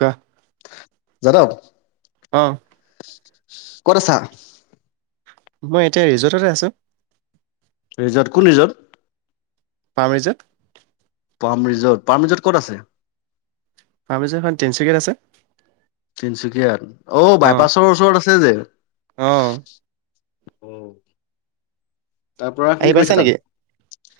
কাহ যাদব ক'ত আছা মই এতিয়া ৰিজৰ্টতে আছো ৰিজৰ্ট কোন ৰিজৰ্ট পাম ৰিজৰ্ট পাৰ্ম ৰিজৰ্ট পাৰ্ম ৰিজৰ্ট ক'ত আছে পাৰ্ম ৰিজত খন তিনিচুকীয়াত আছে তিনচুকীয়াত অ বাইপাছৰ ওচৰত আছে [unintelligible] যে অহ অ তাৰ পৰা কি আহি পাইছা কৰিছে নেকি তাত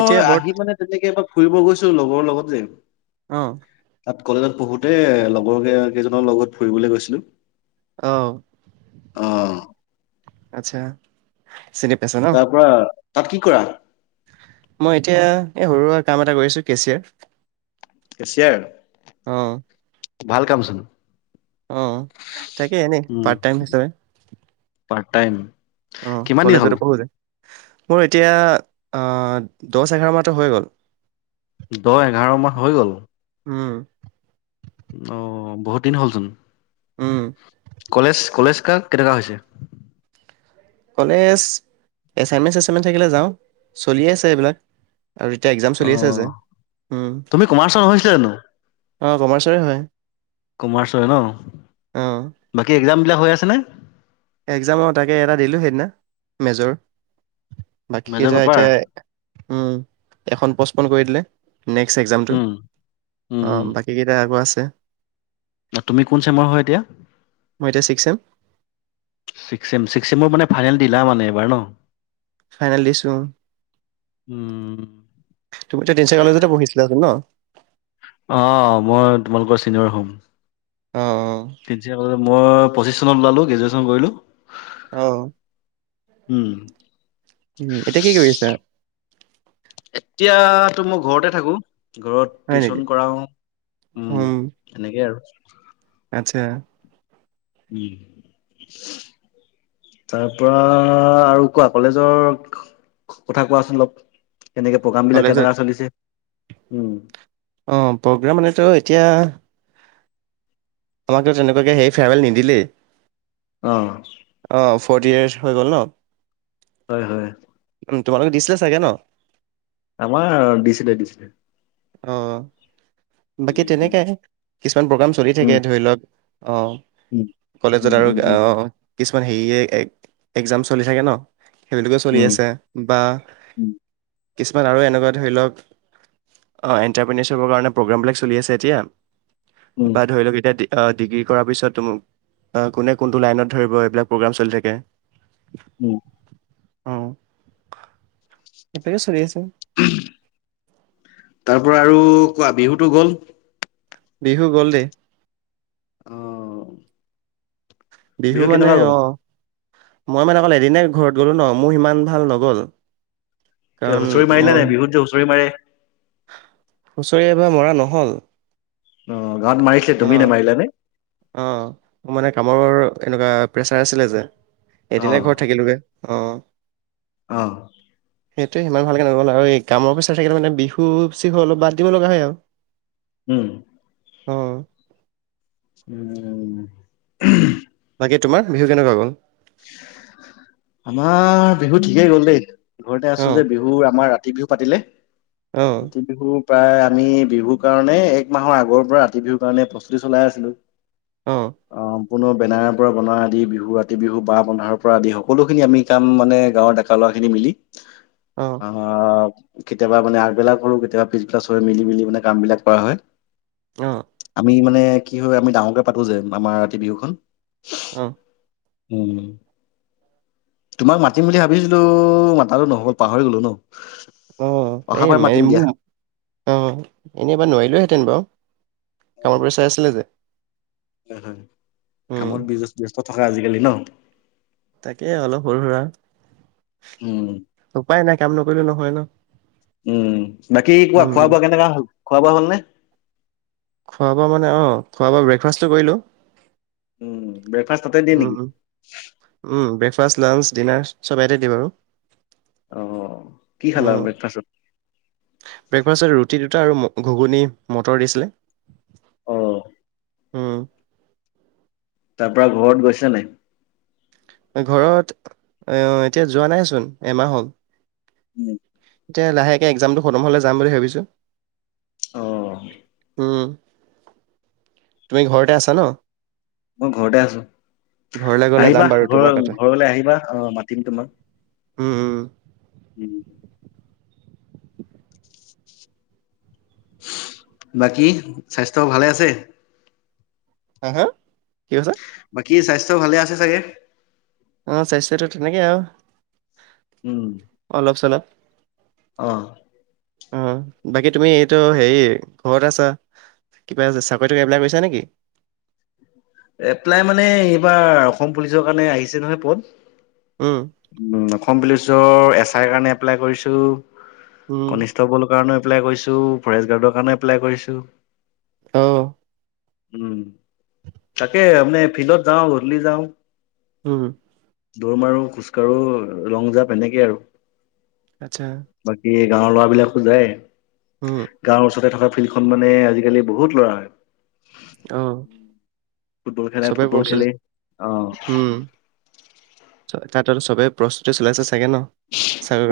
এতিয়া বৰ্ত আহি মানে তেনেকে এবাৰ ফুৰিব গৈছো লগৰ লগত যে অ তাত কলেজত পঢ়োতে লগৰ কেইজনৰ লগত ফুৰিবলৈ গৈছিলো আহ অ আচ্ছা চিনি পাইছ ন তাৰ পৰা তাত কি কৰা মই এতিয়া এ সৰু সৰা কাম এটা কৰিছোঁ কেচিয়াৰ কেচিয়াৰ অঁহ ভাল কামচোন অ তাকে এনেই উম, পাৰ্ট টাইম হিচাপে পাৰ্ট টাইম অ কিমান দিন হ'ল? কলেজৰে পঢ়োতে মোৰ এতিয়া দহ এঘাৰ মাহটো হৈ গ'ল দহ এঘাৰ মাহ হৈ গ'ল উম অ বহুত দিন হলচোন উম কলেজ কলেজ কাঁ কেনেকা হৈছে কলেজ এচাইমেচ চচাইমেন থাকিলে যাওঁ চলিয়ে আছে এইবিলাক আৰু এতিয়া এক্সাম চলি অ আছে যে তুমি কোমাৰ্চৰ নহৈছিলা জানো অঁ কমাৰ্চাৰ হয় কমাৰ্চ হয় ন অ বাকী একজাম বিলাক হৈ আছে আনে একজাম তাকে এটা দিলোঁ সেইদিনা মেজৰ বাকী মেজৰ কেইজ পেপাৰ? এতিয়া উম এখন পষ্টপন কৰি দিলে নেক্সট একজামটো উম, উম, অঁ উম। বাকীকেইটা আকৌ আছে সছে তুমি কোন চেমৰ হয় এতিয়া মই এতিয়া ছিক্স ছেম। মৰ মানে ফাইনেল দিলা মানে ববাৰ ন ফাইনেল দিছো উম। তুমি তিনিচুকীয়া কলেজতে পঢ়িছিলাচোন ন অ মই তোমালোকৰ চিনিয়ৰ হম অ অ তিনচুকিয়া কলেজত মই পঁিছ চন ওলালো গ্ৰেজুৱে্যন কৰিলো আহ উম, উ এতিয়া কি কৰি আছা এতিয়াাতো মই ঘৰতে থাকো ঘৰত হয় নেকি টিউচন কৰাও উম সনেকেই আৰু উ আচ্ছা উম তাৰ পৰা আৰু কোৱা কলেজৰ কথা কোৱাচোন অলপ কেনেকে প্ৰগ্ৰাম বিিলাক কলেজত কেনেককা চলিছে উম অঁ প্ৰগ্ৰেম মানেতো এতিয়া আমাক তেনেকুৱাকে সেই ফোৰৱেল নিদিলে আহ ফ'ৰ্টি ইয়াৰছ হৈ গ'ল ন হয় হয় উম তোমালোকে দিছিলে চাগে ন আমাৰ ডিচিটাই দিচিাই অ বাকী তেনেকাই কিছুমান প্ৰগ্ৰাম চলি উম, থাকে ধৰি লওক অ উম, কলেজত উম, আৰু উম, অ উম, কিছুমান হেৰিয় এক্জাম চলি থাগে ন সেইবিলাকে চলি উম, আছে বা উম, কিছুমান আৰু এনেকুৱা ধৰি লওক অঁ এণ্টাৰপ্ৰিনৰশ্বিপৰ কাৰণে প্ৰগ্ৰেমবিলাক চলি আছে এতিয়া উম, বা ধৰি লওক এতিয়া ডিগ্ৰী কৰাৰ পিছত তমোক কোনে কোনটো লাইনত ধৰিব এইবিলাক প্ৰগ্ৰাম চলি থাকে উম অ এপকে চৰি আছে তাৰ পৰা আৰু কোৱা বিহুতটো গ'ল বিহু গ'লে আহ বিহু মানে অ মই মানে অকলে এদনে ঘৰত গ'লোঁ ন মোৰ সিমান ভাল নগ'ল কাৰণ হুঁচৰি মাৰিলে মই নে বিহুত যে হুঁচৰি মাৰে হুঁচৰি এবাৰ মৰা নহল অ গ মাৰিছিল অ তুমি নে মাৰিলা নে অ মোৰ মানে কামৰ এনেকুৱা প্ৰেচাৰ আছিলে যে অ', এদিনে ঘৰত থাকিলোোগে অ'। অ'। সেইটোে সিমান ভালকে নগ'ল আৰু এই কামৰ পিচত থাকিলে মানে বিহু চিহু অলপ বাদ দিব লগা হয় আৰু। উম। অ'। উম। তাকে তোমাৰ বিহু কেনেকুৱা গ'ল? আমাৰ বিহু ঠিকেই গ'ল দেই। ঘৰতে আছো অ', যে বিহুৰ আমাৰ [unintelligible] পাতিলে। অ', ততিয়া দেখ প্ৰায় আমি বিহুৰ কাৰণে এক মাহৰ আগৰ পৰা ৰাতি বিহুৰ কাৰণে প্ৰস্তুতি চলাই আছিলো। অ'। কোনো বেনাৰৰ পৰা বনোৱা আদি বিহু ৰাতি বিহু ব পন্ধাৰৰ পৰা আদি সকলোখিনি আমি কাম মানে গাঁৱৰ ডেকা ল'ৰা খিনি মিলি অ', আমাৰ কেতিয়াবা মানে আগবেলাক কৰো কেতিয়াবা পিছবিলাক চব মিলি মিলি মানে কাম বিলাক কৰা হয়। আহ। আমি মানে কি হয় আমি ডাঙৰকে পাতো যে আমাৰ ৰাতি বিহুখনন অ'। উ তোমাক মাতিম বুলি ভাবিছিলো মাতালো নহকল পাহৰি গলো ন। অ', [unintelligible] অ', অহাবাৰ মাতিম দিয়া এনে মই নোৱাৰিলোহেঁতেন বাৰু। কামৰ পৰা চাই আছিলে যে। উম হু। উম, কামত বিজচ। [unintelligible] [unintelligible] আজিকালি ন? তাকে অলপ সৰু সুৰা, উম উপায় নাই কাম নকৰিলে ন। হয় ন। উম, বাকী কোৱা উম, খোৱা বোৱা কেনেকুৱা হ'ল। খোৱা বোৱা হ'লনে? খোৱা বোৱা মানে অ', খোৱা বোৱা ব্ৰেকফাষ্টটো কৰিলোঁ। উম, ব্ৰেকফাষ্ট তাতে দিয়ে উম, নেকি? উম, ব্ৰেকফাষ্ট, লাঞ্চ, ডিনাৰ চব ইয়াতে দিম আৰু। অ কি খালা অ', ব্ৰেকফাষ্টত ব্ৰেকফাষ্টত ৰুটি দুটা আৰু ঘুগুনি মটৰ দিছিলে। অহ। উম। তাৰপৰা ঘৰত গৈছা নাই? ঘৰত আ এতিয়া যোৱা নাইচোন এমাহ হ'ল উম এতিয়া লাহেকে এক্সামটো খতম হলে যাম বুলি ভাবিছো অ উম [inaudible] তুমি ঘৰতে আছা ন। মই ঘৰতে আছো ঘৰলে গলে যাম আহিবা বাৰু ঘৰ তোমাৰ তাতে ঘৰলে আহিবা অ মাতিম তোমাক উম উম। উম। বাকী স্বাস্থ্য ভালে আছে? হা হা কি কৈছা? কি স্বাস্থ্য ভালে আছে চাগে? অ' স্বাস্থ্যটো তেনেকে আৰু। অলপ-চলপ। অঁ। অ' বাকী তুমি এইটো হেৰি ঘৰত আছা কিবা চাকৰি-টাকৰি এপ্লাই কৰিছা নেকি? এপ্লাই মানে এইবাৰ অসম পুলিচৰ কাৰণে আহিছে নহয় পদ। উম, অসম পুলিচ। নিজৰ এছ আই ৰ কাৰণে এপ্লাই কৰিছোঁ। উম কনিষ্টবল কাৰণে। ফৰেষ্ট গাৰ্ডৰ কাৰণে এপ্লাই কৰিছো। অঁ। উম, তাকে মানে ফিল্ডত যাওঁ গধুলি যাওঁ। উম। দৌৰ মাৰো খোজ আৰু লং জাপ এনেকে আৰু। আচ্ছা। বাকী গাঁৱৰ ল'ৰা বিলাকো যায়? উম গাঁৱৰ ওচৰতে থকা ফিল্ডখন মানে আজিকালি বহুত ল'ৰা হয়। অঁ ফুটবল খেলাই ফুটবল খেলে অঁ উম চ তাত আৰু চবেই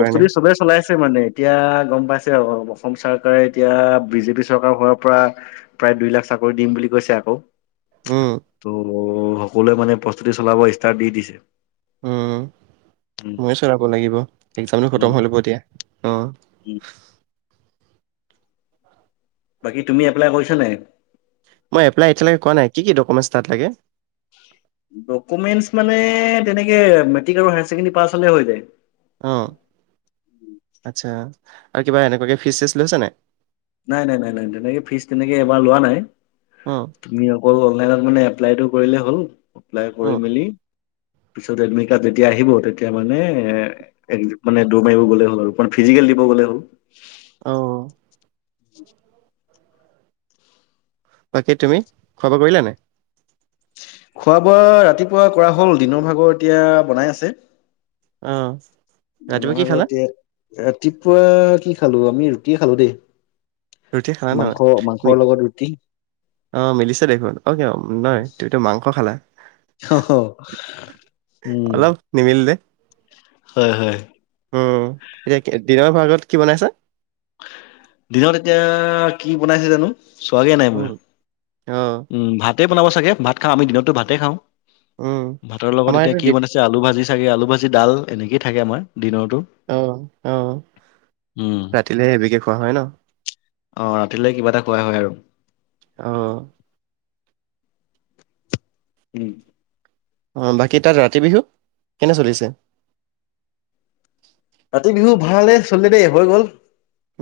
কাৰণে চবেই চলাইছে মানে এতিয়া গ'ম পাইছে [unintelligible] অসম চৰকাৰে এতিয়া বিজেপি চৰকাৰ হোৱাৰ পৰা প্ৰায় দুই লাখ চাকৰি দিম বুলি কৈছে আকৌ। উম। ত' সকলোৱে মানে প্ৰস্তুতি চলাব ইষ্টাৰ্ট দি দিছে। উম। উম ময়ো চলাব লাগিব, একজামটো খটম হৈ ল'ব দিয়া অঁ। উম বাকী তুমি এপ্লাই কৰিছা নাই মই এপলাই এতিয়ালেোৱা নাই কিক লে ডকুমেন্ট মানে তেনেকে মেট্ৰিক আৰু হায় ছেকেণ্ড পাছ হলে হৈ যায় অ আচ্ছা আৰু কিবা এনেকুৱাকে ফিজ চেজ লৈছে নে নাই নাই নাই নাই তেনেকে ফিজ তেনেকে এবাৰ লোৱা নাই অ', তুমি অকল অনলাইনত মানে এপ্লাইটো কৰিলে হ'ল এপ্লাই কৰি অ', মেলি পিছত এডমিট কাৰ্ড যেতিয়া আহিব তেতিয়া মানে মানে দৌৰ মাৰিব গলে হল আৰু ফিজিকেল দিব গ'লে হ'ল আহ উম বাকী তুমি খোৱা বা কৰিলা নে খোৱা বোৱা ৰাতিপুৱা কৰা হ'ল দিনৰ ভাগৰ এতিয়া বনাই আছে আহ তে ভাগতে তিপুৱা কি খালো আমি ৰুটিয়ে খালো দেই ৰুটি খালা মাংস মাংসৰ নহয় লগত ৰুটি। অ মিলিছে দেখোন অ কিয় নহয় তুমিতো মাংস খালা অহ উম অলপ নিমিল দে হয় হয় উম এতিয়া দিনৰ ভ আাগত কি বনাইছা দিনত এতিয়া কি বনাইছে জানো চোৱাগে নাই মই উম, অ', উম ভাতে বনাব চাগে ভাত খা আমি দিনতো ভাতে খাওঁ উম। ভাতৰ লগত আমাৰ এতিয়া এইটো কি দি বনাইছে আলু ভাজি চাগে আলু ভাজি ডাল এনেকে থাকে আমাৰ দিনৰতো আহ আহ উম। ৰাতি এহে সেবকে খোৱা হয় ন অ ৰাতিলৈ কিবা এটা খোৱা হয় আৰু আহ উম আহ বাকী তাত ৰাতি বিহু কেনে চলিছে কাতি বিহু ভালে চলি দেই হৈ গ'ল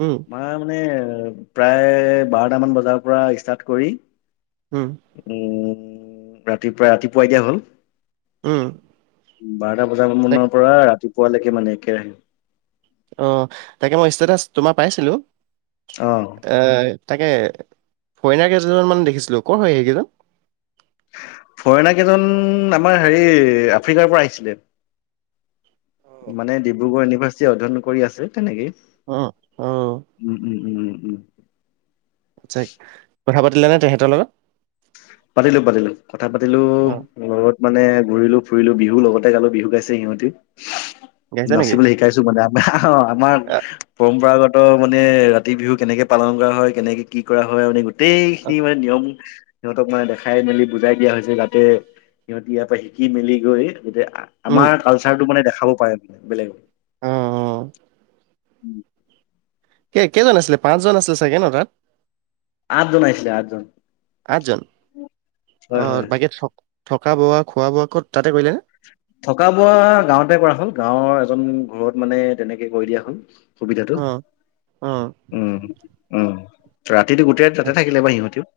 উম, মানে প্ৰায় বাৰটামান বজাৰ পৰা ষ্টাৰ্ট কৰি উম। উ, ৰাতিপুৱা, ৰাতিপুৱা এ, দিয়য়া হল। উম। বাৰটা বজাম মানৰ পৰা ৰাতি পোৱালৈকে মানে একে আহম [unintelligible] অ, তাকে মই ষ্টেটাচ তোমাৰ পাইছিলো। অ আহ। তাকে ফৰিইনাৰ কেইজনমান দেখিছিলোঁ। ক'ৰ হয় সেইকেইজন। ফৰেনাৰ কেইজন আমাৰ হেৰি আফ্ৰিকাৰ পৰা আহিছিলে। মানে ডিব্ৰুগড় ইউনিভাৰ্চিটি অধ্যয়ন কৰি আছে তেনেকেই। অ', অ', উম, উম, ' উম, ' উম, ' উম। আচ্ছা কথা পাতিলে নে তেহঁতৰ লগত। পাতিলো, পাতিলো কথা পাতিলো অ', লগ মানে, ঘুৰিলো, ফুৰিলো বিহু লগতে গালো। বিহু গাইছে সিহঁতিও। গাইছা নচিব নেকি? বুলি শিকাইছো মানে। বা। আমাৰ অ', পৰম্পৰাগত। মানে ৰাতি বিহু কেনেকে পালন কৰা হয়। কেনেকে কি কৰা হয়। মানে [unintelligible] গোটেইখিনি মানে নিয়ম সিহঁতক মানে দেখাই মেলি বুজাই দিয়া হৈছিল। যাতে সিহঁতে ইয়াৰ পৰা শিকি মেলি গৈ। গোতে উম, আমাৰ কালচাৰ টো মানে দেখাাব হয়, বিলগ। অ', অ', উম। কেইজন আছিলে পাঁচজন আছিলে চাগে ন তাত। আঠজন আহিছিলে আঠজন। কাজল অ, হয় হয় বাকী চ থকা বোৱা, খোৱা বোৱা, ক'ত তাতে কৰিলেনে। থকা বোৱা গাঁৱতে কৰা হ'লম গাঁৱৰ এজন ঘৰত মানে তেনেকে কৰি দিয়া হল। সুবিধাটো অ', অ', উ, উ। প্ৰায় [inaudible] ৰাতিটো গোটেই তা থাকে বা সিহঁতিও।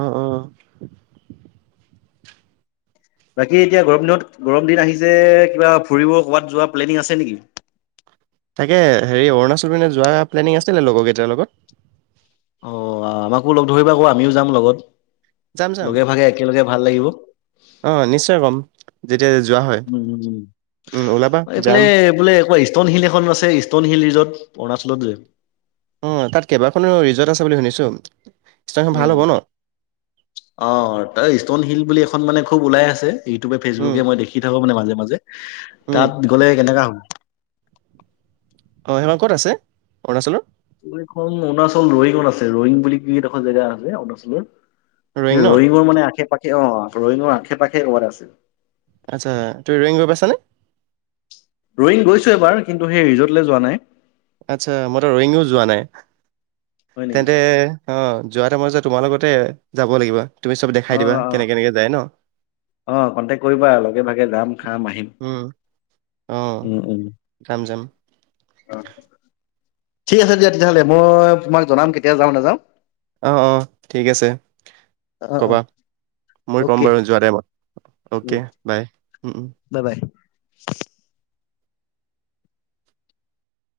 অ', অ', বাকী এতিয়া গৰম দিনত গৰম দিন আহি যে কিবা ফুৰিব কবাত যোৱা প্লেনিং আছে নেকি তাকে হেৰি অৰুণাচল মানে যোৱা প্লেনিং আছিল নে লগৰকেইটাৰ লগত। অ, আমাকো লগ ধৰিবা আকৌ আমিও যাম লগত। যাম চাম লগে ভাগে একেলগে ভাল লাগিব। উম আহ নিশ্চয় কম যেতিয়া যোৱা হয়। উম উম, ওলাবা এইফালে যাম। বোলে কোৱা ইষ্টণ হিল এখন আছে ইষ্টণ হিল ত পনাচ লোত যে অ তাত কেইবাখনো ৰিজৰ্ট আছে বুলি শুনিছো স্থানখন ভাল হ'ব উম ন? অ তাৰ ষ্টন হিল বুলি এখন মানে খুব ওলাই আছে। ইউটিউবে, উম, ফেচবুকে মই দেখি থাকো মানে মাজে মাজে, উম। তাত গলে কেনেকা হ'ব। অ', [unintelligible] ক'ত আছে? অৰুণাচলৰ? এইখন অৰুণাচল ৰয়িঙত আছে, ৰয়িঙ বুলি এডোখৰ জেগা আছে অৰুণাচলৰ ৰয়িং সেই ন? ৰয়িঙৰ মানে আশে পা অ', ৰয়িঙৰ আশে পাশে ক'ৰবাত আছে। আতচ্ছা তুমি ৰয়িঙ গৈ পাইছানে? ৰয়িং গৈছো এবাৰ কিন্তু সেই ৰিজৰ্টলে যোৱা নাই। আতচ্ছা মইতো ৰয়িংও যোৱা নাই, হয় নেকি তেন্তে অ', যোৱা [unintelligible] তোমাৰ লগতে যাব লাগিবা? তুমি চব অ দেখাই দিবা অ কেনেক, কেনেকে যায় ন? অ কন্টেক্ট কৰিবা লগে ভাগে যাম খাম আহিম উম, অহ, যাম, যাম। অ', ঠিক আছে দিয়া তেতিয়াহ'লে মই তোমাক জনাম কেতিয়া যাওঁ, নাযাওঁ। অ', অ', ঠিক আছে অ অ ক'বা, মই ক'ম অ'কে বাৰু যোৱা টাইমত অকে বাই, উম, উম। Bye bye